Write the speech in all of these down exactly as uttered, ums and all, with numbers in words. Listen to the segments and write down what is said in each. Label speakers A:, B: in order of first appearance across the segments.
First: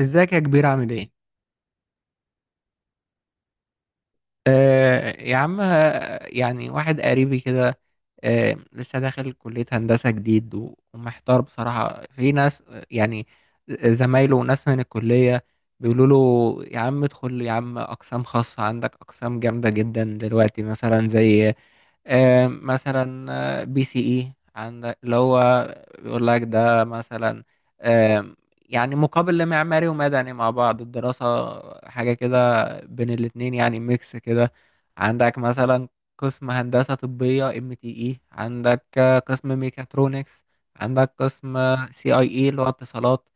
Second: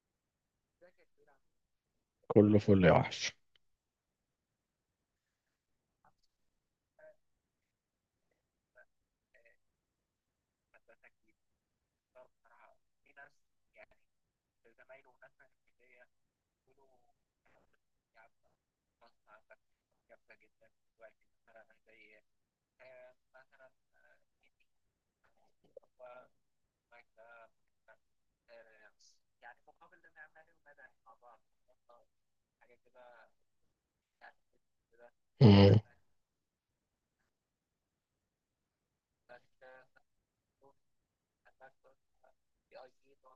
A: ازيك يا كبير؟ عامل ايه؟
B: كله فل يا وحش.
A: آه يا عم، آه، يعني واحد قريبي كده. آه، لسه داخل كلية هندسة جديد و- ومحتار بصراحة. في ناس، آه، يعني زمايله وناس من الكلية، بيقولوا له يا عم ادخل يا عم، أقسام خاصة عندك، أقسام جامدة جدا دلوقتي، مثلا زي آه، مثلا آه، بي سي اي عندك، اللي هو بيقول لك ده مثلا آه، يعني مقابل لمعماري ومدني، يعني مع بعض الدراسة، حاجة كده بين الاتنين، يعني ميكس كده. عندك
B: مم.
A: مثلا قسم هندسة طبية، ام تي اي. عندك آه، قسم ميكاترونكس. عندك قسم سي اي اي اللي هو اتصالات.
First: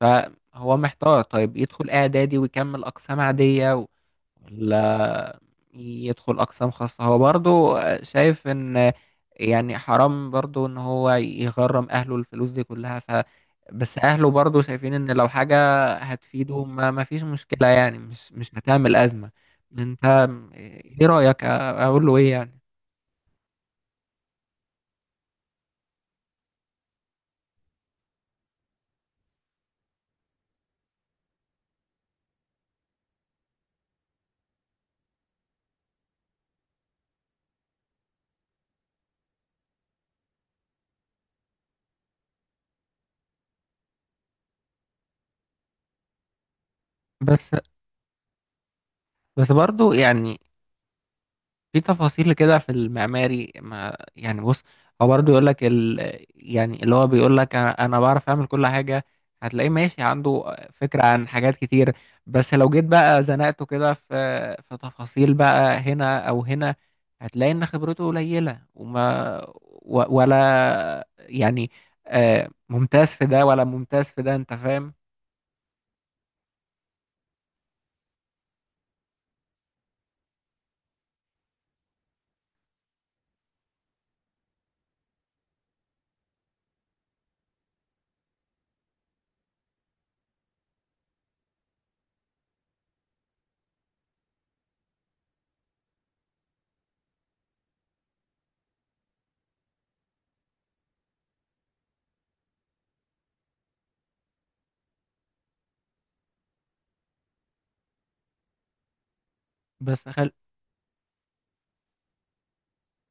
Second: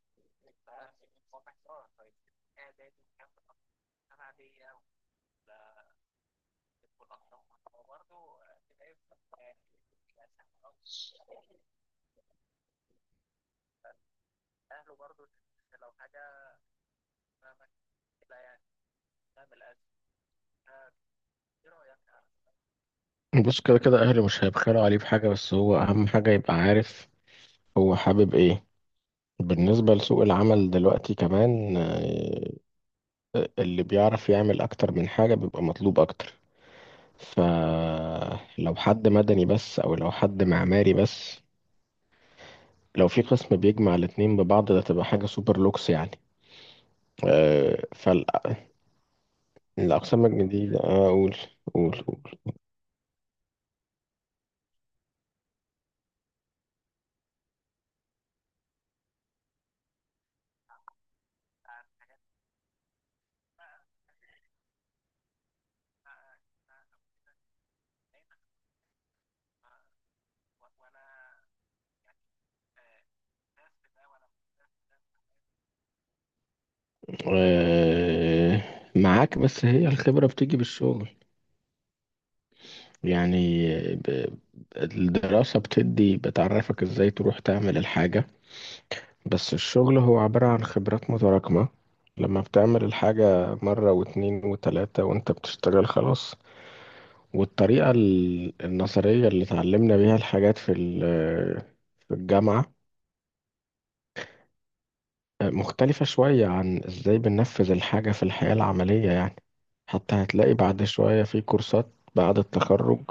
A: فهو محتار، طيب يدخل اعدادي ويكمل اقسام عادية، ولا يدخل أقسام خاصة؟ هو برضو شايف إن، يعني، حرام برضو إن هو يغرم أهله الفلوس دي كلها. ف بس أهله برضو شايفين إن لو حاجة هتفيده ما, ما فيش مشكلة، يعني مش مش هتعمل أزمة. أنت إيه رأيك؟ أقول له إيه يعني؟
B: بص كده كده، اهلي مش هيبخلوا عليه بحاجه، بس هو اهم حاجه يبقى عارف هو حابب ايه. بالنسبه لسوق العمل دلوقتي كمان، آه، اللي بيعرف يعمل اكتر من حاجه بيبقى مطلوب اكتر. فلو حد مدني بس او لو حد معماري بس، لو في قسم بيجمع الاتنين ببعض ده تبقى حاجه سوبر لوكس يعني.
A: بس
B: آه، فال
A: بس برضو
B: الأقسام
A: يعني
B: الجديدة، آه، أقول
A: في
B: أقول
A: تفاصيل
B: أقول.
A: كده في المعماري، ما يعني، بص. هو برضه يقول لك ال... يعني اللي هو بيقول لك انا أنا بعرف اعمل كل حاجه. هتلاقيه ماشي عنده فكره عن حاجات كتير، بس لو جيت بقى زنقته كده في في تفاصيل بقى هنا او هنا، هتلاقي ان خبرته قليله وما و... ولا يعني آه، ممتاز في ده ولا ممتاز في ده. انت فاهم؟
B: أه، معاك، بس هي الخبرة بتيجي بالشغل يعني. ب- الدراسة بتدي، بتعرفك ازاي تروح تعمل الحاجة، بس الشغل هو عبارة عن خبرات متراكمة. لما بتعمل الحاجة مرة واتنين وتلاتة وانت بتشتغل خلاص. والطريقة ال- النظرية اللي اتعلمنا بيها الحاجات في ال- في الجامعة مختلفة شوية عن ازاي بننفذ الحاجة في الحياة العملية يعني.
A: بس
B: حتى
A: خل...
B: هتلاقي بعد شوية في كورسات بعد التخرج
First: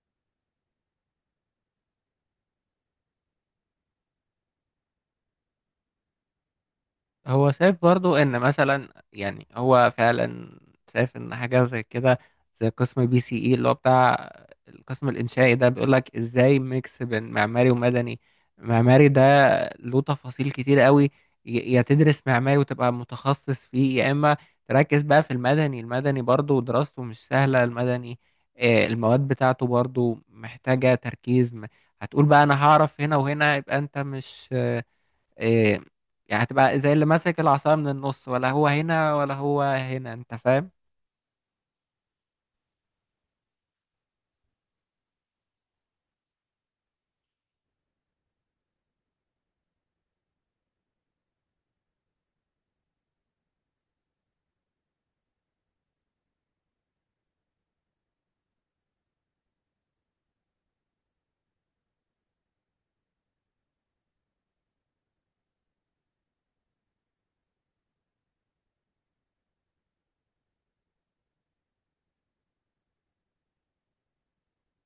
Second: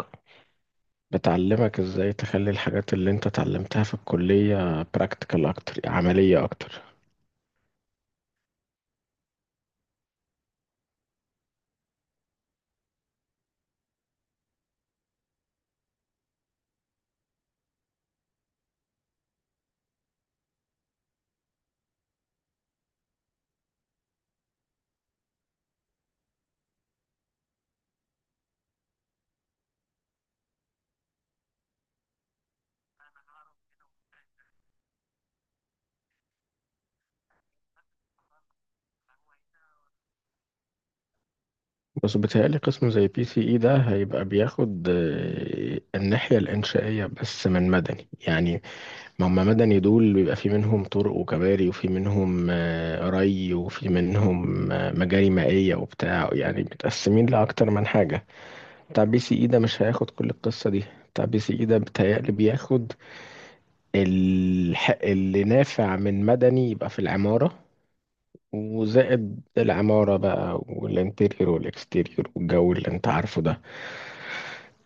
B: بتعلمك ازاي تخلي الحاجات اللي انت اتعلمتها في الكلية براكتيكال اكتر، عملية اكتر.
A: هو شايف برضو ان مثلا، يعني هو فعلا شايف ان حاجه زي كده، زي قسم بي سي اي اللي هو بتاع القسم الانشائي ده، بيقول لك ازاي ميكس بين معماري ومدني. معماري ده له تفاصيل كتير قوي، ي- يا تدرس معماري وتبقى متخصص فيه، يا اما تركز بقى في المدني. المدني برضو دراسته مش سهله، المدني آه، المواد بتاعته برضو محتاجه تركيز. م- هتقول بقى انا هعرف هنا وهنا، يبقى انت مش إيه يعني، هتبقى زي اللي ماسك العصاية من النص، ولا هو هنا ولا هو هنا. انت فاهم؟
B: بس بيتهيألي قسم زي بي سي اي ده هيبقى بياخد آه، الناحية الإنشائية بس من مدني يعني. ما هم مدني دول بيبقى في منهم طرق وكباري، وفي منهم آه، ري، وفي منهم آه، مجاري مائية وبتاع، يعني متقسمين لأكتر من حاجة. بتاع بي سي اي ده مش هياخد كل القصة دي. بتاع بي سي اي ده بيتهيألي بياخد الح... اللي نافع من مدني، يبقى في العمارة وزائد العمارة بقى، والانتيريور والاكستيريور والجو اللي انت عارفه ده،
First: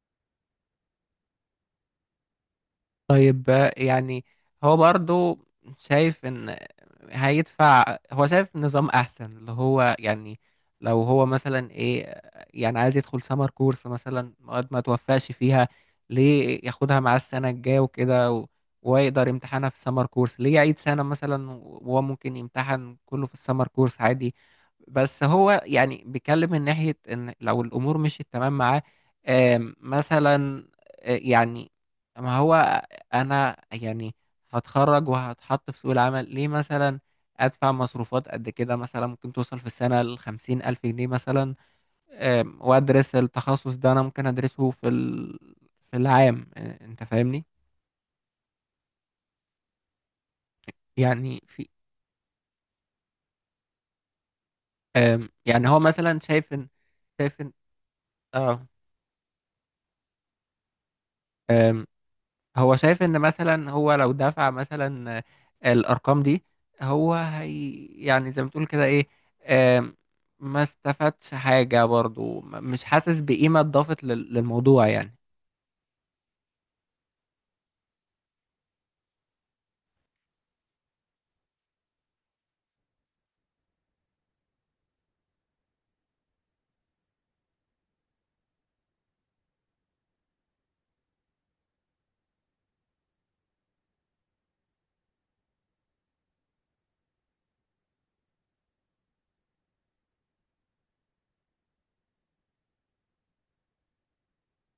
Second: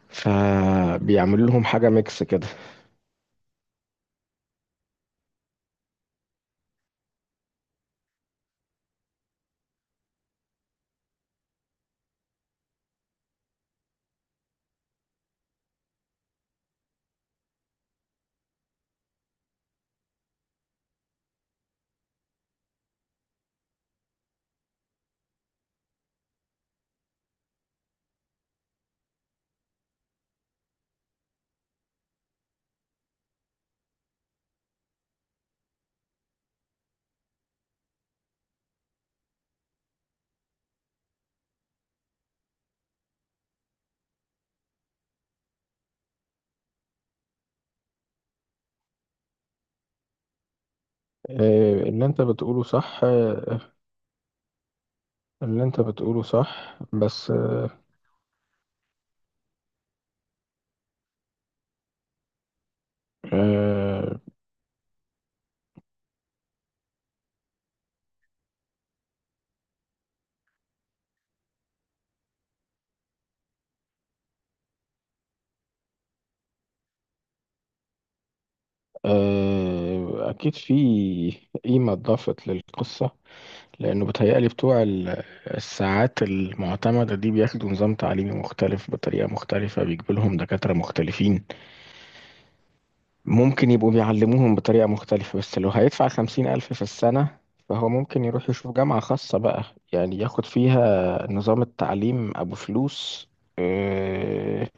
B: فبيعمل لهم حاجة ميكس كده.
A: طيب آه، يعني هو برضو شايف ان هيدفع، هو شايف نظام احسن اللي هو يعني لو هو مثلا ايه آه، يعني عايز يدخل سمر كورس مثلا، مواد ما توفقش فيها، ليه ياخدها مع السنة الجاية وكده؟ و- ويقدر يمتحنها في سمر كورس، ليه يعيد سنة مثلا وهو ممكن يمتحن كله في السمر كورس عادي؟ بس هو يعني بيتكلم من ناحية ان لو الامور مشيت تمام معاه. آم، مثلا آه، يعني ما هو انا يعني هتخرج وهتحط في سوق العمل، ليه مثلا ادفع مصروفات قد كده؟ مثلا ممكن توصل في السنة لخمسين الف جنيه مثلا. أم، وادرس التخصص ده، انا ممكن ادرسه في ال... في العام. أ- انت فاهمني؟ يعني في
B: آه، اللي انت بتقوله صح. آه،
A: أم،
B: اللي
A: يعني هو
B: انت
A: مثلا
B: بتقوله
A: شايف ان
B: صح بس،
A: شايف ان اه أم، هو شايف ان مثلا هو لو
B: آه،
A: دفع مثلا الارقام دي، هو هي يعني زي ما تقول كده ايه آم، ما استفادش حاجة برضو. م- مش حاسس بقيمة اضافت لل- للموضوع يعني.
B: آه، اكيد في قيمة اتضافت للقصة، لأنه بيتهيألي بتوع ال- الساعات المعتمدة دي بياخدوا نظام تعليمي مختلف بطريقة مختلفة، بيجيبوا لهم دكاترة مختلفين، ممكن يبقوا بيعلموهم بطريقة مختلفة. بس لو هيدفع خمسين ألف في السنة، فهو ممكن يروح يشوف جامعة خاصة بقى، يعني ياخد فيها نظام التعليم أبو فلوس، آه،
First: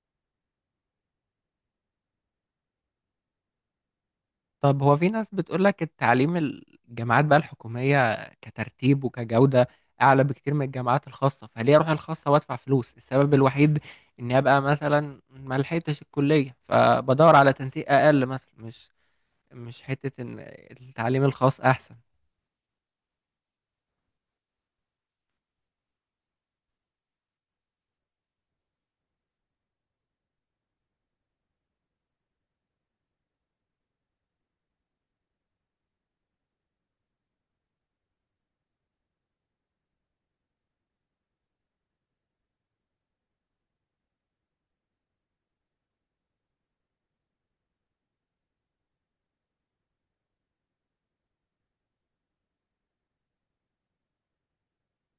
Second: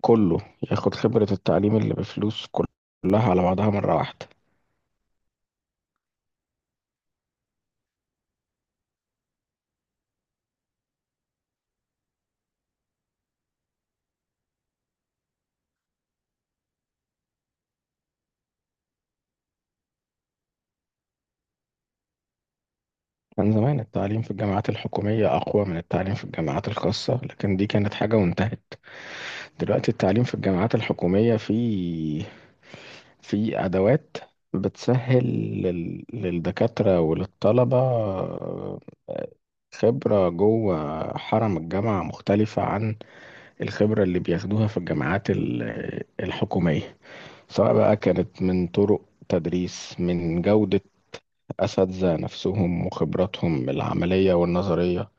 B: كله، ياخد خبرة التعليم اللي بفلوس كلها على بعضها مرة واحدة.
A: طب هو في ناس بتقولك التعليم الجامعات بقى الحكومية كترتيب وكجودة اعلى بكتير من الجامعات الخاصة، فليه اروح الخاصة وادفع فلوس؟ السبب الوحيد اني ابقى مثلا ما لحقتش الكلية، فبدور على تنسيق اقل مثلا، مش مش حتة ان التعليم الخاص احسن.
B: كان زمان التعليم في الجامعات الحكومية أقوى من التعليم في الجامعات الخاصة، لكن دي كانت حاجة وانتهت. دلوقتي التعليم في الجامعات الحكومية فيه، في أدوات بتسهل لل- للدكاترة وللطلبة. آه، خبرة جوه حرم الجامعة مختلفة عن الخبرة اللي بياخدوها في الجامعات ال- الحكومية، سواء بقى كانت من طرق تدريس، من جودة أساتذة نفسهم وخبراتهم العملية والنظرية،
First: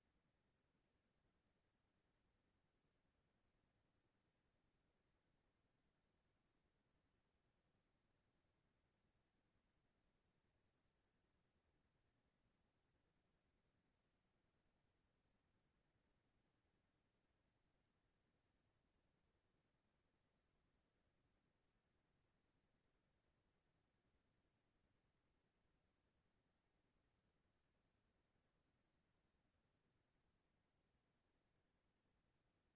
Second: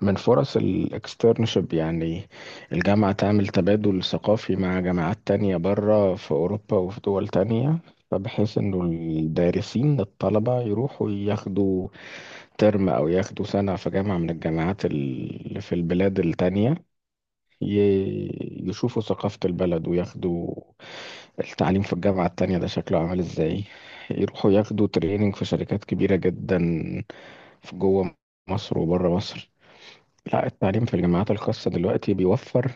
B: من فرص الاكسترنشيب يعني. الجامعة تعمل تبادل ثقافي مع جامعات تانية بره في أوروبا وفي دول تانية، فبحيث إنه الدارسين الطلبة يروحوا ياخدوا ترم أو ياخدوا سنة في جامعة من الجامعات اللي في البلاد التانية، ي- يشوفوا ثقافة البلد وياخدوا التعليم في الجامعة التانية ده شكله عامل ازاي، يروحوا ياخدوا تريننج في شركات كبيرة جدا في جوه مصر وبره مصر. لا، التعليم في الجامعات الخاصة دلوقتي بيوفر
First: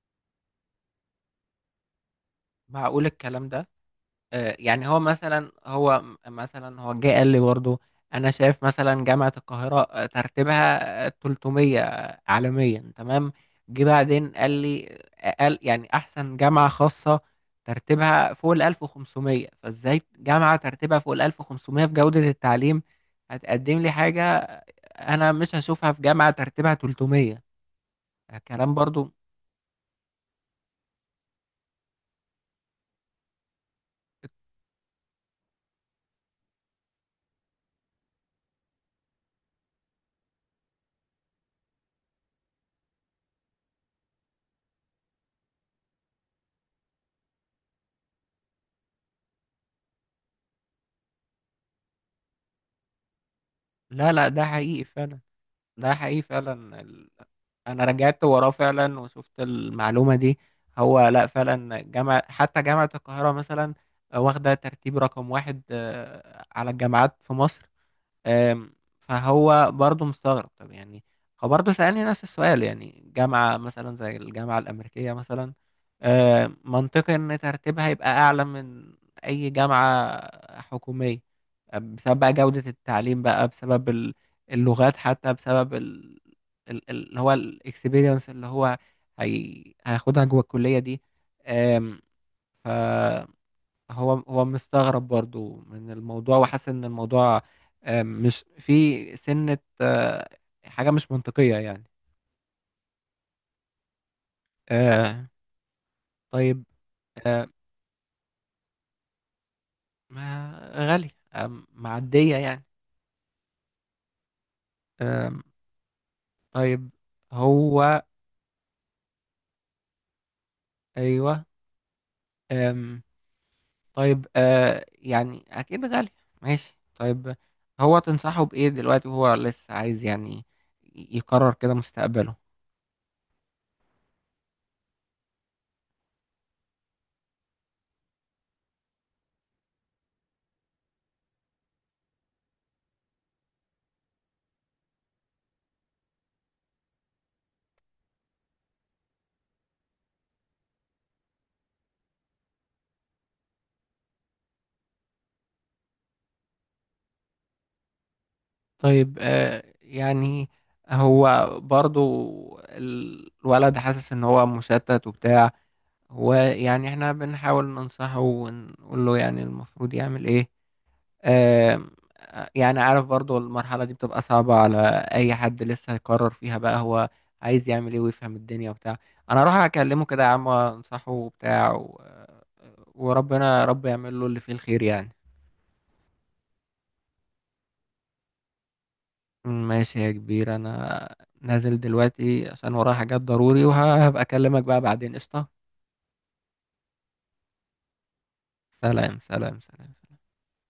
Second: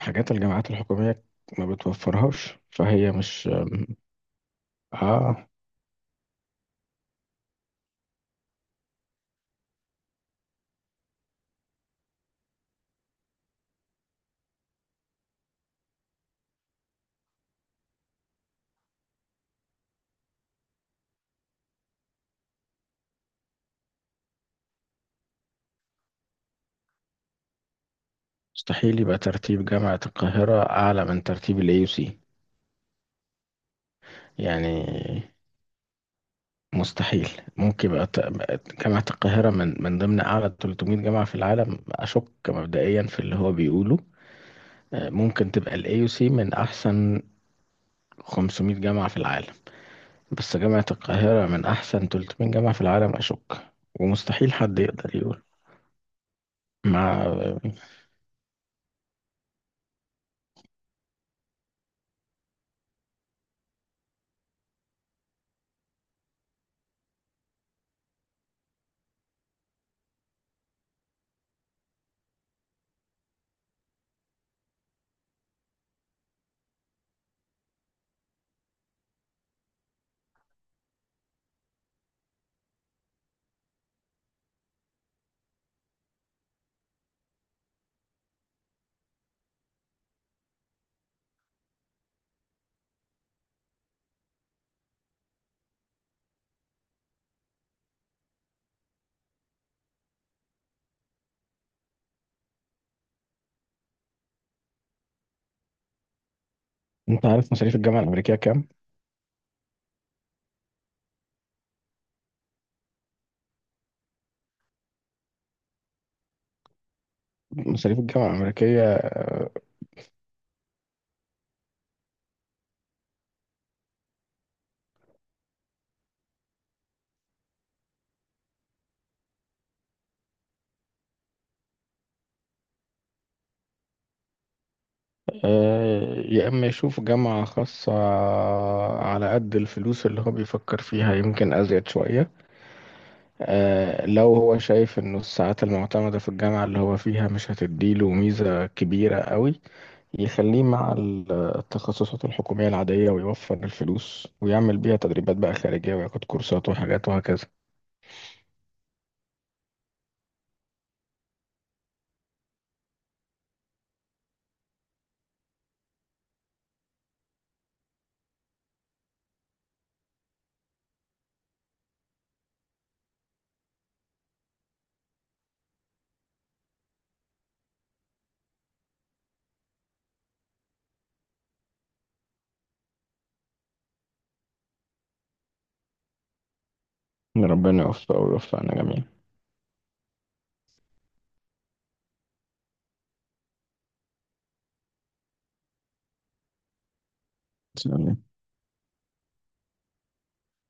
B: حاجات الجامعات الحكومية ما بتوفرهاش،
A: معقول
B: فهي
A: الكلام
B: مش.
A: ده؟ آه، يعني هو
B: اه
A: مثلا، هو م- مثلا هو جه قال لي برضه انا شايف مثلا جامعة القاهرة آه، ترتيبها آه، ثلاث مئة عالميا، تمام. جه بعدين قال لي آه، قال يعني احسن جامعة خاصة ترتيبها فوق ال ألف وخمسمية، فازاي جامعة ترتيبها فوق ال ألف وخمسمية في جودة التعليم هتقدم لي حاجة انا مش هشوفها في جامعة ترتيبها ثلاثمية؟ كلام
B: مستحيل
A: برضه.
B: يبقى ترتيب جامعة القاهرة أعلى من ترتيب ال ايه يو سي يعني، مستحيل. ممكن يبقى ت- جامعة القاهرة من من ضمن أعلى ثلاثمية جامعة في العالم أشك، مبدئيا في اللي هو بيقوله. آه، ممكن تبقى ال ايه يو سي من أحسن خمسمائة جامعة في العالم، بس جامعة القاهرة من أحسن ثلاثمية جامعة في العالم أشك.
A: لا، لا، ده
B: ومستحيل حد
A: حقيقي
B: يقدر
A: فعلا.
B: يقول.
A: ده حقيقي فعلا.
B: مع
A: انا رجعت وراه فعلا وشفت المعلومه دي. هو لا فعلا جامعه، حتى جامعه القاهره مثلا واخده ترتيب رقم واحد آه، على الجامعات في مصر. آم، فهو برضه مستغرب. طب يعني هو برضه سألني نفس السؤال، يعني جامعة مثلا زي الجامعة الأمريكية مثلا. آم، منطقي إن ترتيبها يبقى أعلى من أي جامعة حكومية بسبب بقى جودة التعليم، بقى بسبب ال- اللغات، حتى بسبب ال- ال- ال- اللي هو الاكسبيرينس اللي هو هي... هياخدها جوه الكلية دي. آم، هو هو مستغرب برضو من الموضوع وحاسس ان الموضوع آه، مش في سنة آه، حاجة مش منطقية يعني. آه، طيب.
B: أنت عارف مصاريف الجامعة الأمريكية كام؟
A: ما غالية آم، معدية يعني. آم، طيب.
B: مصاريف
A: هو
B: الجامعة الأمريكية،
A: ايوه آم، طيب آه، يعني اكيد غالية. ماشي طيب. هو تنصحه بايه دلوقتي وهو لسه عايز يعني يقرر كده مستقبله؟
B: آه، يا إما يشوف جامعة خاصة على قد الفلوس اللي هو بيفكر فيها، يمكن أزيد شوية. آه، لو هو شايف انه الساعات المعتمدة في الجامعة اللي هو فيها مش هتديله ميزة كبيرة قوي، يخليه مع ال- التخصصات الحكومية العادية ويوفر الفلوس ويعمل بيها تدريبات بقى خارجية وياخد كورسات وحاجات وهكذا.
A: طيب آه يعني هو برضو، ال- الولد حاسس ان هو مشتت وبتاع، ويعني احنا بنحاول ننصحه ونقول له يعني المفروض يعمل ايه. آه، يعني عارف برضو المرحلة دي بتبقى صعبة على اي حد لسه هيقرر فيها بقى هو عايز يعمل ايه ويفهم الدنيا وبتاع. انا اروح اكلمه كده يا عم وانصحه وبتاع و... آه، وربنا رب يعمل له اللي فيه الخير يعني.
B: ربنا يوفقه ويوفقنا جميعا.
A: ماشي يا كبير. انا نازل دلوقتي عشان ورايا حاجات ضروري، وهبقى اكلمك بقى بعدين. قشطة.
B: سلام.
A: سلام، سلام، سلام.